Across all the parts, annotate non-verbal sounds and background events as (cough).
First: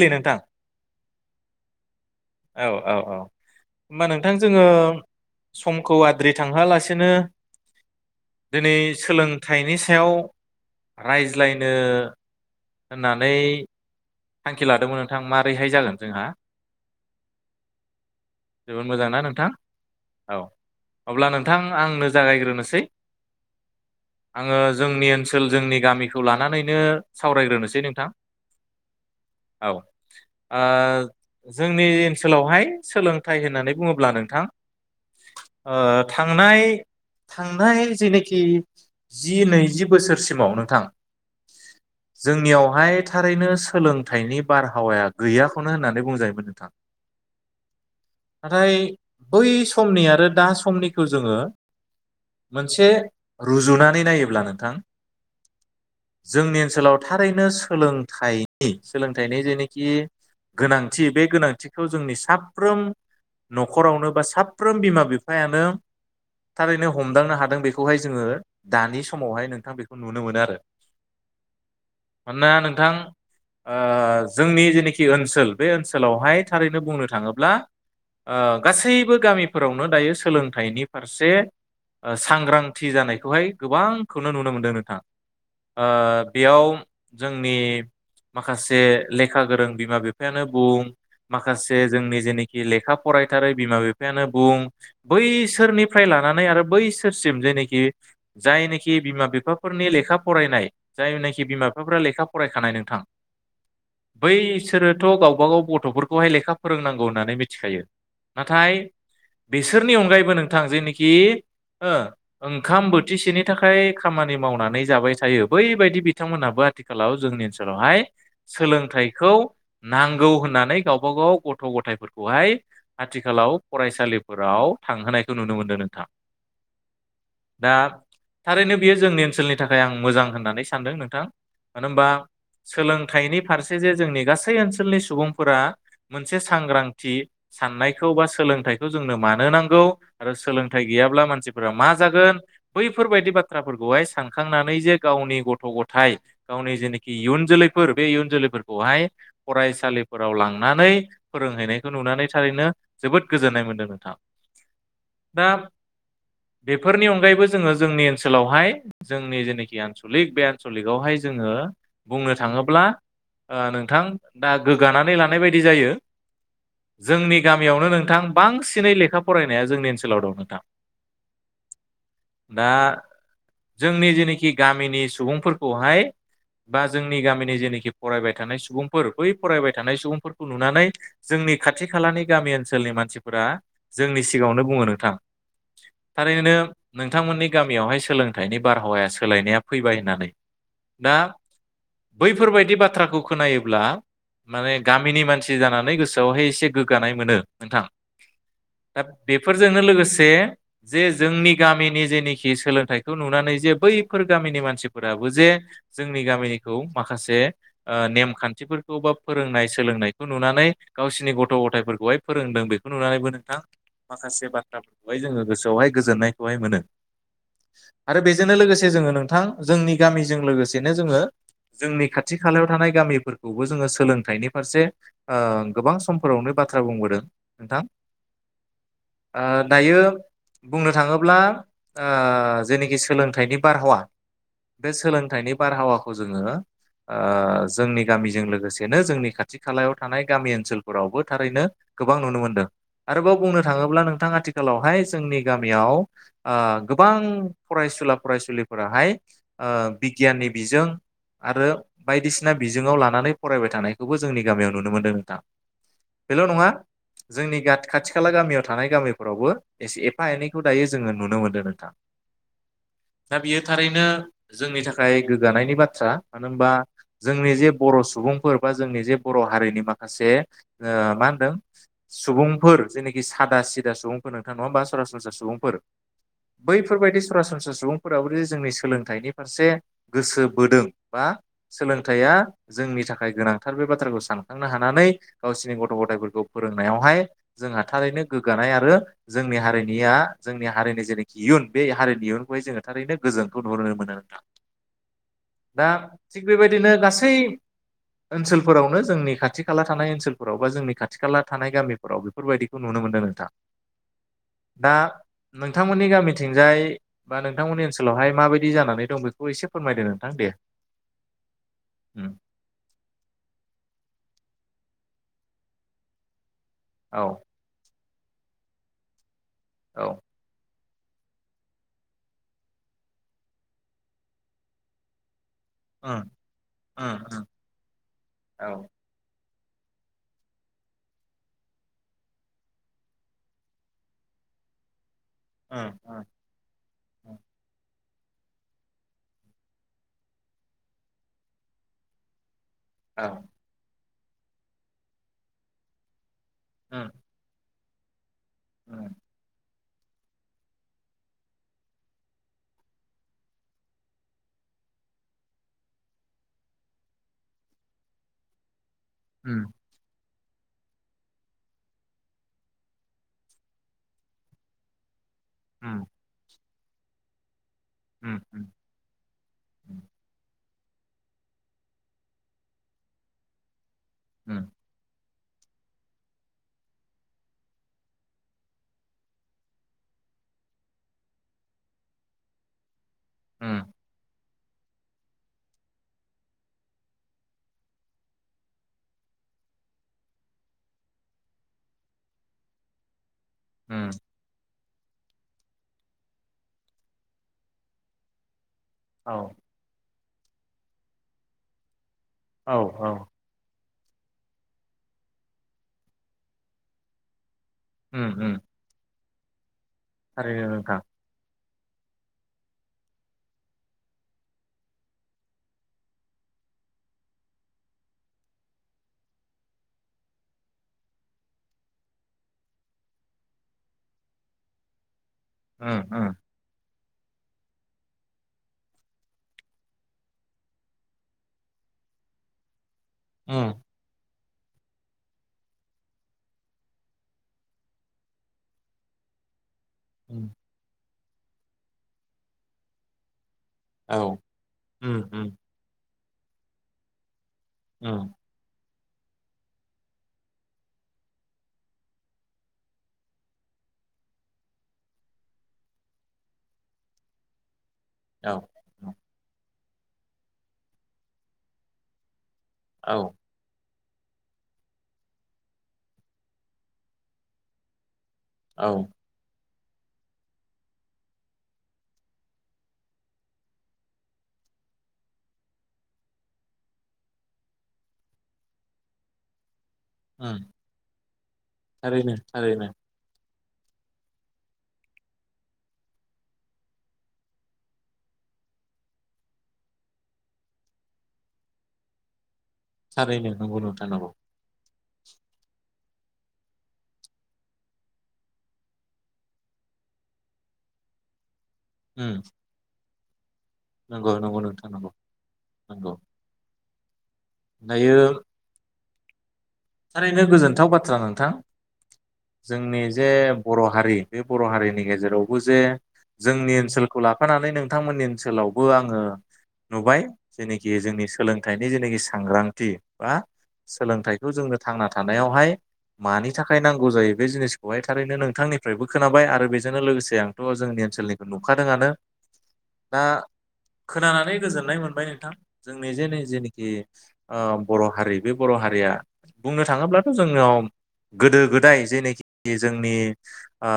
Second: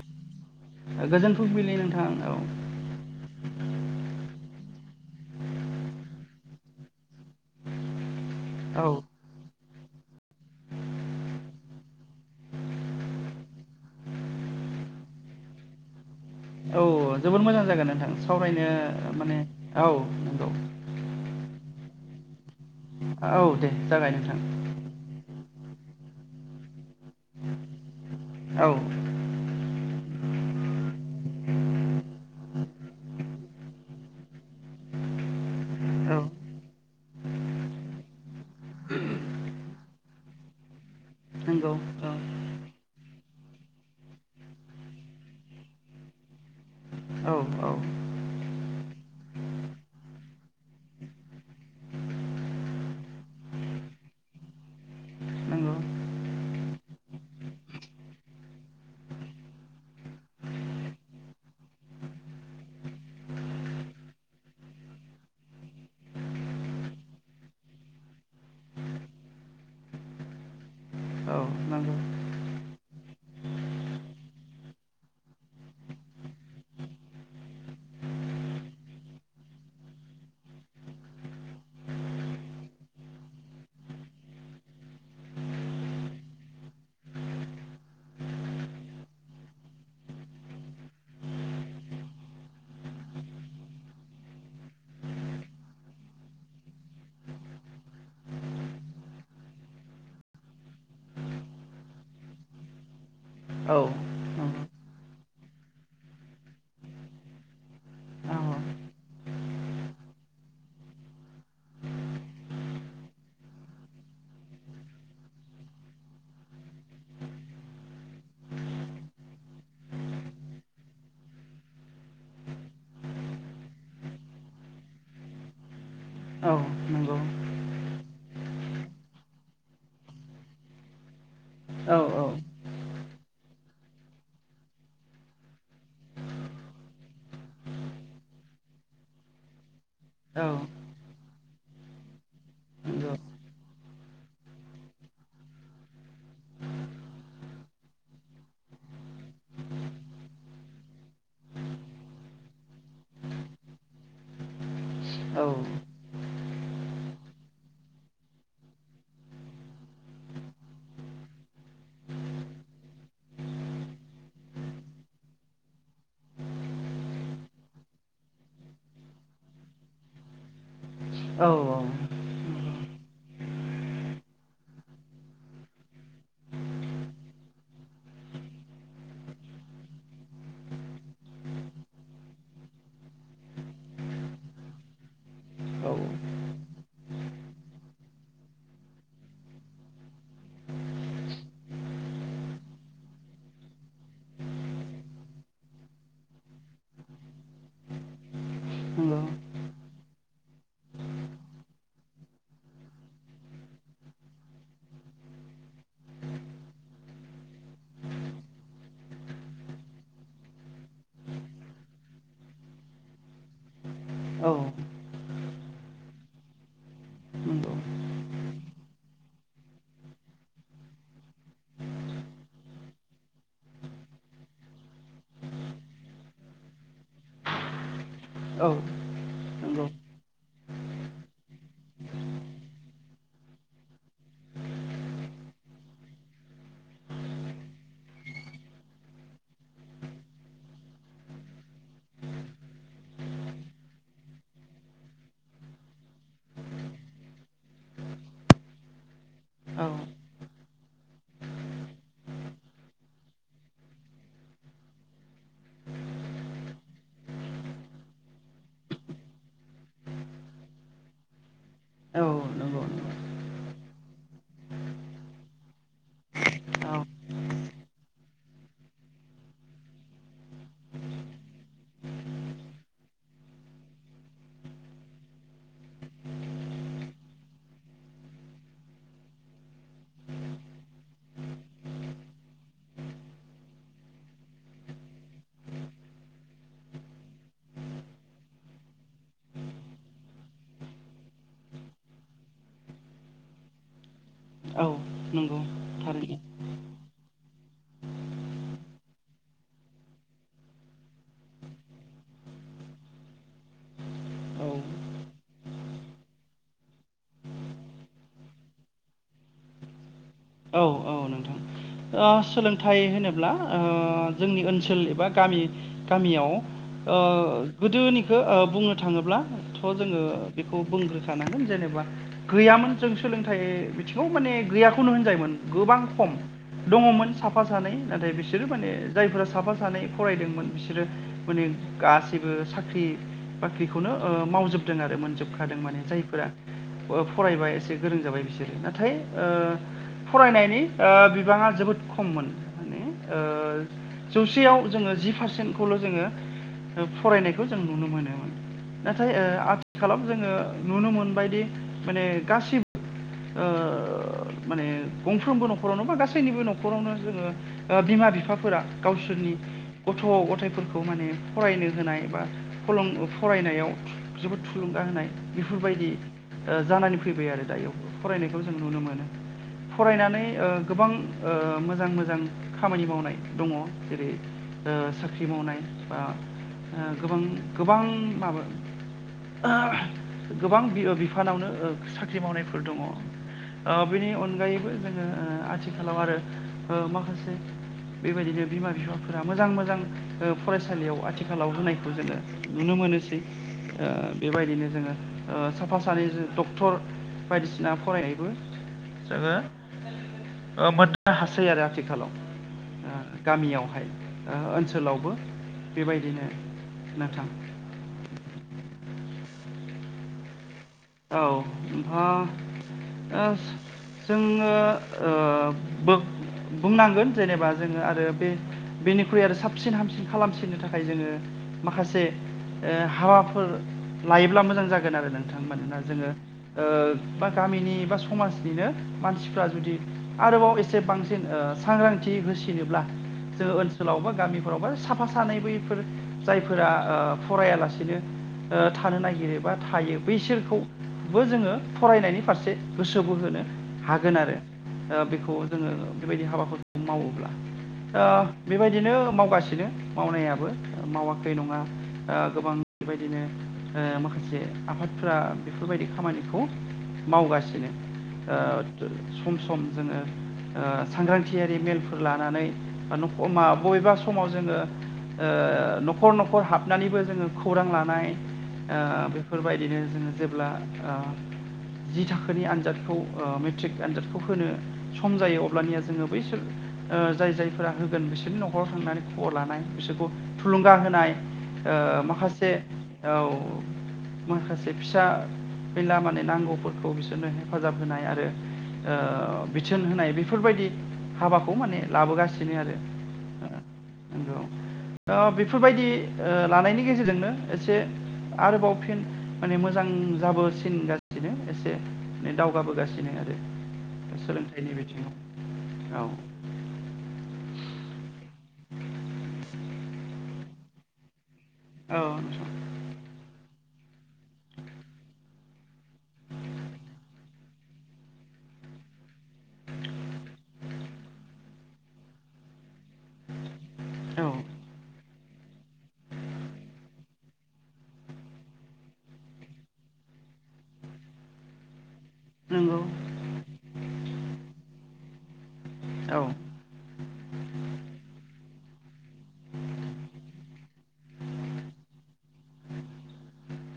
दे नोंथां गोजोन फुंबिलि नोंथां औ औ औ होमबा नोंथां जोङो समखौ आद्रि थांहोआलासेनो दिनै औ सोलोंथा -थाइनि सायाव रायज्लायनो होननानै थांखि लादोंमोन नोंथां माबारैहाय जागोन जोंहा औ जोबोद मोजां जागोन नोंथां जोबोद मोजां सावरायनो ना माने नोंथां औ नंगौ अब्ला नोंथां आंनो जागायग्रोनोसै औ दे जागाय नोंथां आङो जोंनि ओनसोल जोंनि गामि -खौ लानानैनो सावरायग्रोनोसै नोंथां औ औ ओ जोंनि ओनसोलावहाय सोलोंथाइ होननानै बुङोब्ला नोंथां ओ औ थांनाय थांनाय जेनोखि जि नैजि बोसोरसिमाव नोंथां नंगौ औ जोंनियावहाय थारैनो सोलों -थाइनि बारहावाया गैयाखौनो होननानै बुंजायोमोन नोंथां औ औ नाथाय बै समनि आरो दा समनिखौ जोङो मोनसे रुजुनानै नायोब्ला नोंथां नंगौ जोंनि ओनसोलाव थारैनो सोलोंथाइनि सोलोंथाइनि जेनोखि गोनांथि बे गोनांथिखौ जोंनि साफ्रोम न'खरावनो बा साफ्रोम बिमा बिफायानो थारैनो हमदांनो हादों बेखौहाय जोङो दानि समावहाय नोंथां बेखौ नुनो मोनो आरो औ नंगौ मानोना नोंथां ओ जोंनि जेनोखि ओनसोल बे ओनसोलावहाय थारैनो बुंनो थाङोब्ला ओ गासैबो गामिफोरावनो दायो सोलोंथाइनि फारसे ओ सांग्रांथि जानायखौहाय गोबांखौनो नुनो मोनदों नोंथां। ओ बेयाव जोंनि माखासे लेखा गोरों बिमा बिफायानो बुं माखासे जोंनि जेनोखि लेखा फराय बिमा बिफायानो बुं बैसोरनिफ्राय लानानै आरो बैसोरसिम जेनिखि जायनोखि बिमा बिफाफोरनि लेखा फरायनाय जायनोखि बिमा बिफाफोरा लेखा फरायखानाय नोंथां औ नंगौ बैसोरोथ' गावबागाव गथ'फोरखौहाय लेखा फोरोंनांगौ होननानै मिथिखायो। नाथाय बिसोरनि अनगायैबो नोंथां जेनिखि ओ ओंखाम बोथिसेनि थाखाय खामानि मावनानै जाबाय थायो बैबायदि बिथांमोनाबो आथिखालाव जोंनि ओनसोलावहाय सोलोंथाइखौ नांगौ होननानै गावबा गाव गथ' गथायफोरखौहाय आथिखालाव फरायसालिफोराव थांहोनायखौ नुनो मोन्दों नोंथां। औ नंगौ। दा थारैनो बियो जोंनि ओनसोलनि थाखाय आं मोजां होननानै सानदों नोंथां। मानो औ नंगौ औ होनबा औ औ सोलों थायनि फारसे जे जोंनि गासै ओनसोलनि सुबुंफोरा मोनसे सांग्रांथि साननायखौ अबा सोलोंथाइखौ जोंनो मानो नांगौ आरो सोलोंथाइ गैयाबा मानसिफोरा मा जागोन नंगौ औ नंगौ बैफोरबायदि बाथ्राफोरखौहाय सानखांनानै जे गावनि गथ' गथाय गावनि जेनोखि इयुन जोलै फोर बे इयुन जोलैफोरखौहाय फरायसालिफोराव लांनानै फोरोंहैनायखौ नुनानै थारैनो जोबोद गोजोननाय मोनदों नोंथां। औ दा बेफोरनि अनगायैबो जोङो जोंनि ओनसोलावहाय जोंनि जेनोखि आनसलिक बे आनसलिकआवहाय जोङो बुंनो थाङो ब्ला नोंथां दा गोग्गानानै लानाय बायदि जायो। जोंनि गामियावनो नोंथां बांसिनै लेखा फरायनाया जोंनि ओनसोलाव दं नोंथां। औ दा जोंनि जेनोखि गामिनि सुबुंफोरखौहाय बा जोंनि गामिनि जेनोखि फरायबाय थानाय सुबुंफोर बै फरायबाय थानाय सुबुंफोरखौ नुनानै जोंनि खाथि खालानि गामि ओनसोलनि मानसिफोरा जोंनि सिगाङावनो बुङो नोंथां। थारैनो नोंथांमोननि गामियावहाय सोलोंथाइनि बारहावाया सोलायनाया फैबाय होननानै। दा बैफोरबायदि बाथ्राखौ खोनायोब्ला माने गामिनि मानसि जानानै गोसोआवहाय एसे गोग्गानाय मोनो नोंथां। दा बेफोरजोंनो लोगोसे जे जोंनि गामिनि जेनोखि सोलोंथाइखौ नुनानै जे बैफोर गामिनि मानसिफोराबो जे जोंनि गामिनिखौ माखासे ओ नेमखान्थिफोरखौ बा फोरोंनाय सोलोंनायखौ नुनानै गावसोरनि गथ' गथायफोरखौ खौहाय फोरोंदों बेखौ नुनानैबो नोंथां माखासे औ नंगौ औ बाथ्राफोरखौहाय जोङो गोसोआवहाय गोजोननायखौहाय मोनो। नंगौ आरो बेजोंनो लोगोसे जोङो नोंथां जोंनि गामिजों लोगोसेनो जोङो जोंनि खाथि खालायाव थानाय गामिफोरखौबो जोङो सोलोंथाइनि फारसे ओ गोबां समफोरावनो बाथ्रा बाथ्रा बुंबोदों नोंथां औ ओ दायो बुंनो थाङोब्ला ओ जेनोखि सोलोंथाइनि बारहावा बे सोलोंथाइनि बारहावाखौ जोङो ओ जोंनि गामिजों लोगोसेनो जोंनि खाथि खालायाव थानाय गामि ओनसोलफोरावबो थारैनो गोबां नुनो मोनदों आरोबाव बुंनो थाङोब्ला नोंथां आथिखालावहाय जोंनि गामियाव ओ ओ गोबां फरायसुला फरायसुलिफोराहाय ओ औ बिगियाननि बिजों आरो बायदिसिना बिजोङाव लानानै फरायबाय थानायखौबो जोंनि गामियाव नुनो मोनदों नोंथां बेल' नङा जोंनि खाथि खाला गामियाव थानाय गामिफोरावबो एसे एफा एनैखौ दायो जोङो नुनो मोन्दों औ नंगौ नंगौ थारैनो जोंनि थाखाय गोग्गानायनि बाथ्रा मानो होनबा जोंनि जे बर' सुबुंफोर बा जोंनि जे बर' हारिनि माखासे ओ मा होनदों सुबुंफोर जेनाखि सादा सिदा सुबुंफोर नोंथां नङा होनबा सरासनस्रा सुबुंफोर बैफोरबायदि सरासनस्रा सुबुंफोराबो जुदि जोंनि सोलोंथाइनि फारसे गोसो बोदों बा सोलोंथाइया जोंनि थाखाय गोनांथार बे बाथ्राखौ सानखांनो हानानै गावसिनि गथ' गथाय फोरोंनायावहाय जोंहा थारैनो गोग्गानाय आरो जोंनि हारिनिया जोंनि हारिनि जि जेनाखि इयुन बे हारिनि इयुनखौहाय जोङो थारैनो गोजोनखौ नुनो मोनो नोंथां औ नंगौ दा थिग थारैनो बेबायदिनो गासै ओनसोलफोरावनो जोंनि खाथि खाला थानाय ओनसोलफोराव बा जोंनि खाथि खाला थानाय गामिफोराव बेफोरबायदिखौ नुनो मोनदों नोंथां औ दा नोंथांमोननि गामिथिंजाय बा नोंथांमोननि ओनसोलावहाय माबायदि जानानै दं बेखौ एसे फोरमायदो नोंथां दे औ औ नोंथां ओ उम सोलोंथाइ होनोब्ला जोंनि ओनसोल बा गामि गामियाव ओ औ गोदोनिखौ बुंनो थाङोब्ला थ' औ जोङो बेखौ बुंग्रोखानांगोन जेनेबा गैयामोन जों सोलोंथाइ बिथिङाव माने गैयाखौनो होनजायोमोन गोबां उम खम उम दङमोन उम साफा सानै नाथाय बिसोरो औ माने जायफोरा साफा सानै फरायदोंमोन बिसोरो माने गासैबो साख्रि बाख्रिखौनो मावजोबदों आरो मोन जोबखादों उम माने उम जायफोरा उम फरायबा एसे गोरों जाबाय बिसोरो नाथाय ओ फरायनायनि ओ बिबाङा जोबोद खममोन माने औ ओ जौसेयाव जोङो जि पारसेन्टखौल' जोङो उम फरायनायखौ जों नुनो मोनोमोन उम नाथाय आ आथि खालाव जोङो नुनो मोनबायदि माने गासिब ओ माने गंफ्रोमबो न'खरावनो बा गासैनिबो न'खरावनो जोङो ओ बिमा बिफाफोरा गावसोरनि उम गथ' गथायाइफोरखौ माने फरायनो होनाय बा फरायनायाव जोबोद थुलुंगा होनाय उम बेफोरबायदि जानानै फैबाय आरो दा बेयाव फरायनायखौ उम जों नुनो मोनो फरायनानै ओ गोबां ओ मोजां मोजां खामानि मावनाय दङ जेरै उम दा साख्रि मावनाय बा गोबां गोबां माबा ओ गोबां बिफानावनो ओ साख्रि मावनायफोर दङ ओ उम बेनि अनगायैबो जोङो आथिखालाव आरो माखासे बेबायदिनो बिमा बिफाफोरा मोजां मोजां फरायसालियाव आथिखालाव होनायखौ जोङो नुनो मोनोसै ओ उम बेबायदिनो जोङो ओ साफा सानै डक्टर बायदिसिना फरायनायबो औ जोङो ओ मोननो हासै आरो आथिखालाव औ औ गामियावहाय ओ ओनसोलावबो बेबायदिनो नोंथां उम उम थारैनो नोंथां औ‌ नोंथाङा ओस जोङो ओ बो बुंनांगोन जेनेबा जोङो आरो बे बेनिख्रुइ आरो साबसिन हामसिन खालामसिननो थाखाय जोङो माखासे ओ हाबाफोर लायोब्ला मोजां जागोन आरो नोंथां मानोना उम उम जोङो ओ बा गामिनि बा समाजनिनो मानसिफ्रा जुदि आरोबाव एसे बांसिन ओ सांग्रां थि होसिनोब्ला जों उम ओनसोलाव बा गामि फ्राव बा साफा सानै बैफोर जायफोरा ओ फरायालासिनो ओ थानो नागिरो बा था उम बैसोरखौबो जोङो फरायनायनि फारसे गोसो बोहोनो औ हागोन आरो उम ओ उम बेखौ जोङो बेबायदि हाबाखौ मावोब्ला उम ओ बेबाय दिनो मावगासिनो मावनायाबो मावाखै नङा ओ गोबां बेबायदिनो ओ माखासे आफाद फ्रा बेफोरबायदि खामानिखौ मावगासिनो औ ओ सम सम जोङो ओ सांग्रांथियारि मेलफोर लानानै बा औ नख मा बबेबा समाव जोङो ओ न'खर न'खर हाबनानैबो जोङो खौरां लानाय औ ओ बेफोरबायदिनो जोङो जेब्ला ओ जि थाखोनि आनजादखौ ओ मेट्रिक आनजादखौ होनो सम जायो अब्लानिया जोङो बैसोर ओ जाय जायफोरा होगोन बिसोरनि न'खराव थांनानै खबर लानाय बिसोरखौ उम थुलुंगा होनाय ओ थारैनो माखासे थारैनो औ माखासे फिसा फेनला माने नांगौफोरखौ बिसोरनो हेफाजाब होनाय आरो ओ बिथोन होनाय बेफोरबायदि हाबाखौ माने लाबोगासि सिनो आरो थारैनो ओ नंगौ नोंथां नंगौ अ बेफोरबायदि ओ लानायनि गेजेरजोंनो एसे आरोबाव फिन माने मोजां जाबोसिनगासिनो एसे उम दावगाबोगासि नंगौ नंगौ नोंथां नंगौ बिथिङाव नंगौ दायो थारैनो गोजोनथाव बाथ्रा नोंथां औ जोंनि जे बर' हारि बे बर' हारिनि गेजेरावबो जे जोंनि ओनसोलखौ लाफानानै नोंथांमोननि ओनसोलावबो आङो नुबाय जेनाखि जोंनि सोलोंथाइनि जेनाखि सांग्रांथि बा नोंथां औ बेखौ जोंनो थांना थानायावहाय मानि थाखाय नांगौ जायो बे जिनिसखौहाय थारैनो नोंथांनिफ्रायबो खोनाबाय आरो बेजोंनो लोगोसे आंथ' जोंनि ओनसोलनिखौ नुखादोंआनो नंगौ दा खोनानानै गोजोननाय मोनबाय नोंथां। जोंनि जे औ जेनिखि ओ बर' हारि बे बर' हारिया बुंनो थाङोब्लाथ' जोंनियाव गोदो गोदाय जायनाखि जोंनि ओ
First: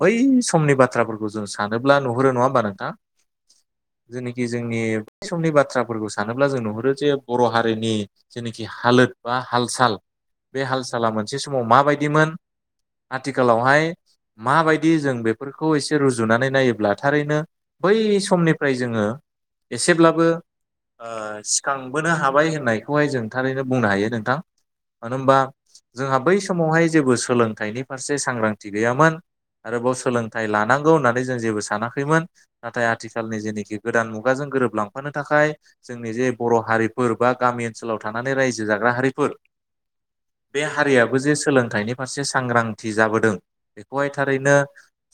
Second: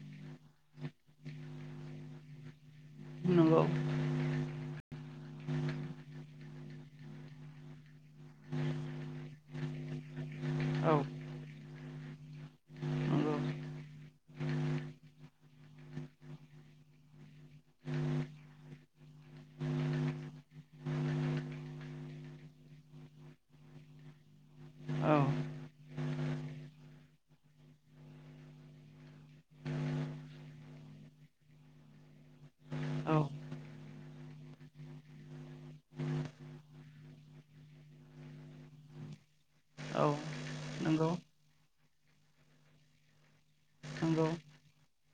बै समनि बाथ्राफोरखौ जों सानो ब्ला नुहुरो नङा होमबा नोंथां नंगौ जेनिखि जोंनि बै समनि बाथ्राफोरखौ सानोब्ला जों नुहुरो जे बर' हारिनि जेनिखि हालोद बा हालसाल बे औ हालसाला मोनसे समाव माबायदिमोन नंगौ आथिखालावहाय माबायदि जों बेफोरखौ एसे रुजुनानै नायोब्ला थारैनो बै समनिफ्राय जोङो एसेब्लाबो ओ सिखांबोनो हाबाय होननायखौहाय जों थारैनो बुंनो हायो नोंथां। (inaudible) मानो औ होनबा जोंहा बै समावहाय जेबो सोलोंथाइनि फारसे सांग्रांथि गैयामोन आरोबाव सोलोंथाइ लानांगौ होननानै जों जेबो सानाखैमोन नाथाय आथिखालनि जेनाखि गोदान मुगाजों गोरोबलांफानो थाखाय जोंनि जे बर' हारिफोर बा गामि ओनसोलाव थानानै रायजो जाग्रा हारिफोर औ बे हारियाबो नंगौ जे सोलोंथाइनि फारसे सांग्रांथि जाबोदों बहाय नंगौ थारैनो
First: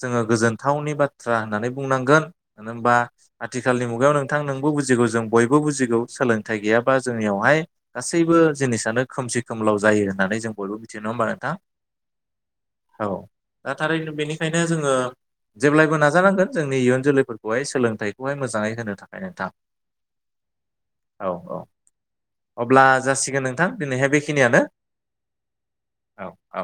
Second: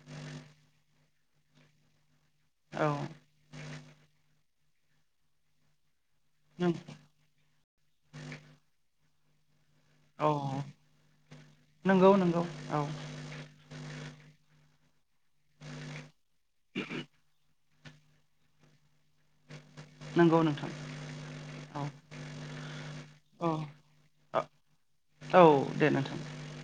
जोङो गोजोनथावनि बाथ्रा होननानै बुंनांगोन मानो औ होनबा आथि खालनि मुगायाव नोंथां नोंबो बुजिगौ जों बयबो बुजिगौ सोलोंथाइ नों गैयाबा जोंनियावहाय गासैबो जिनिसानो खोमसि खोमलाव जायो औ होननानै जों बयबो मिथियो नंङा होमबा नोंथां नंगौ नंगौ औ दा थारैनो बेनिखायनो जोङो जेब्लायबो नाजानांगोन जोंनि इयुन जोलैफोरखौहाय सोलोंथाइखौहाय मोजाङै होनो थाखाय नोंथां नंगौ नोंथां औ अब्ला जासिगोन नोंथां दिनैहाय औ बेखिनियानो औ दे नोंथां औ औ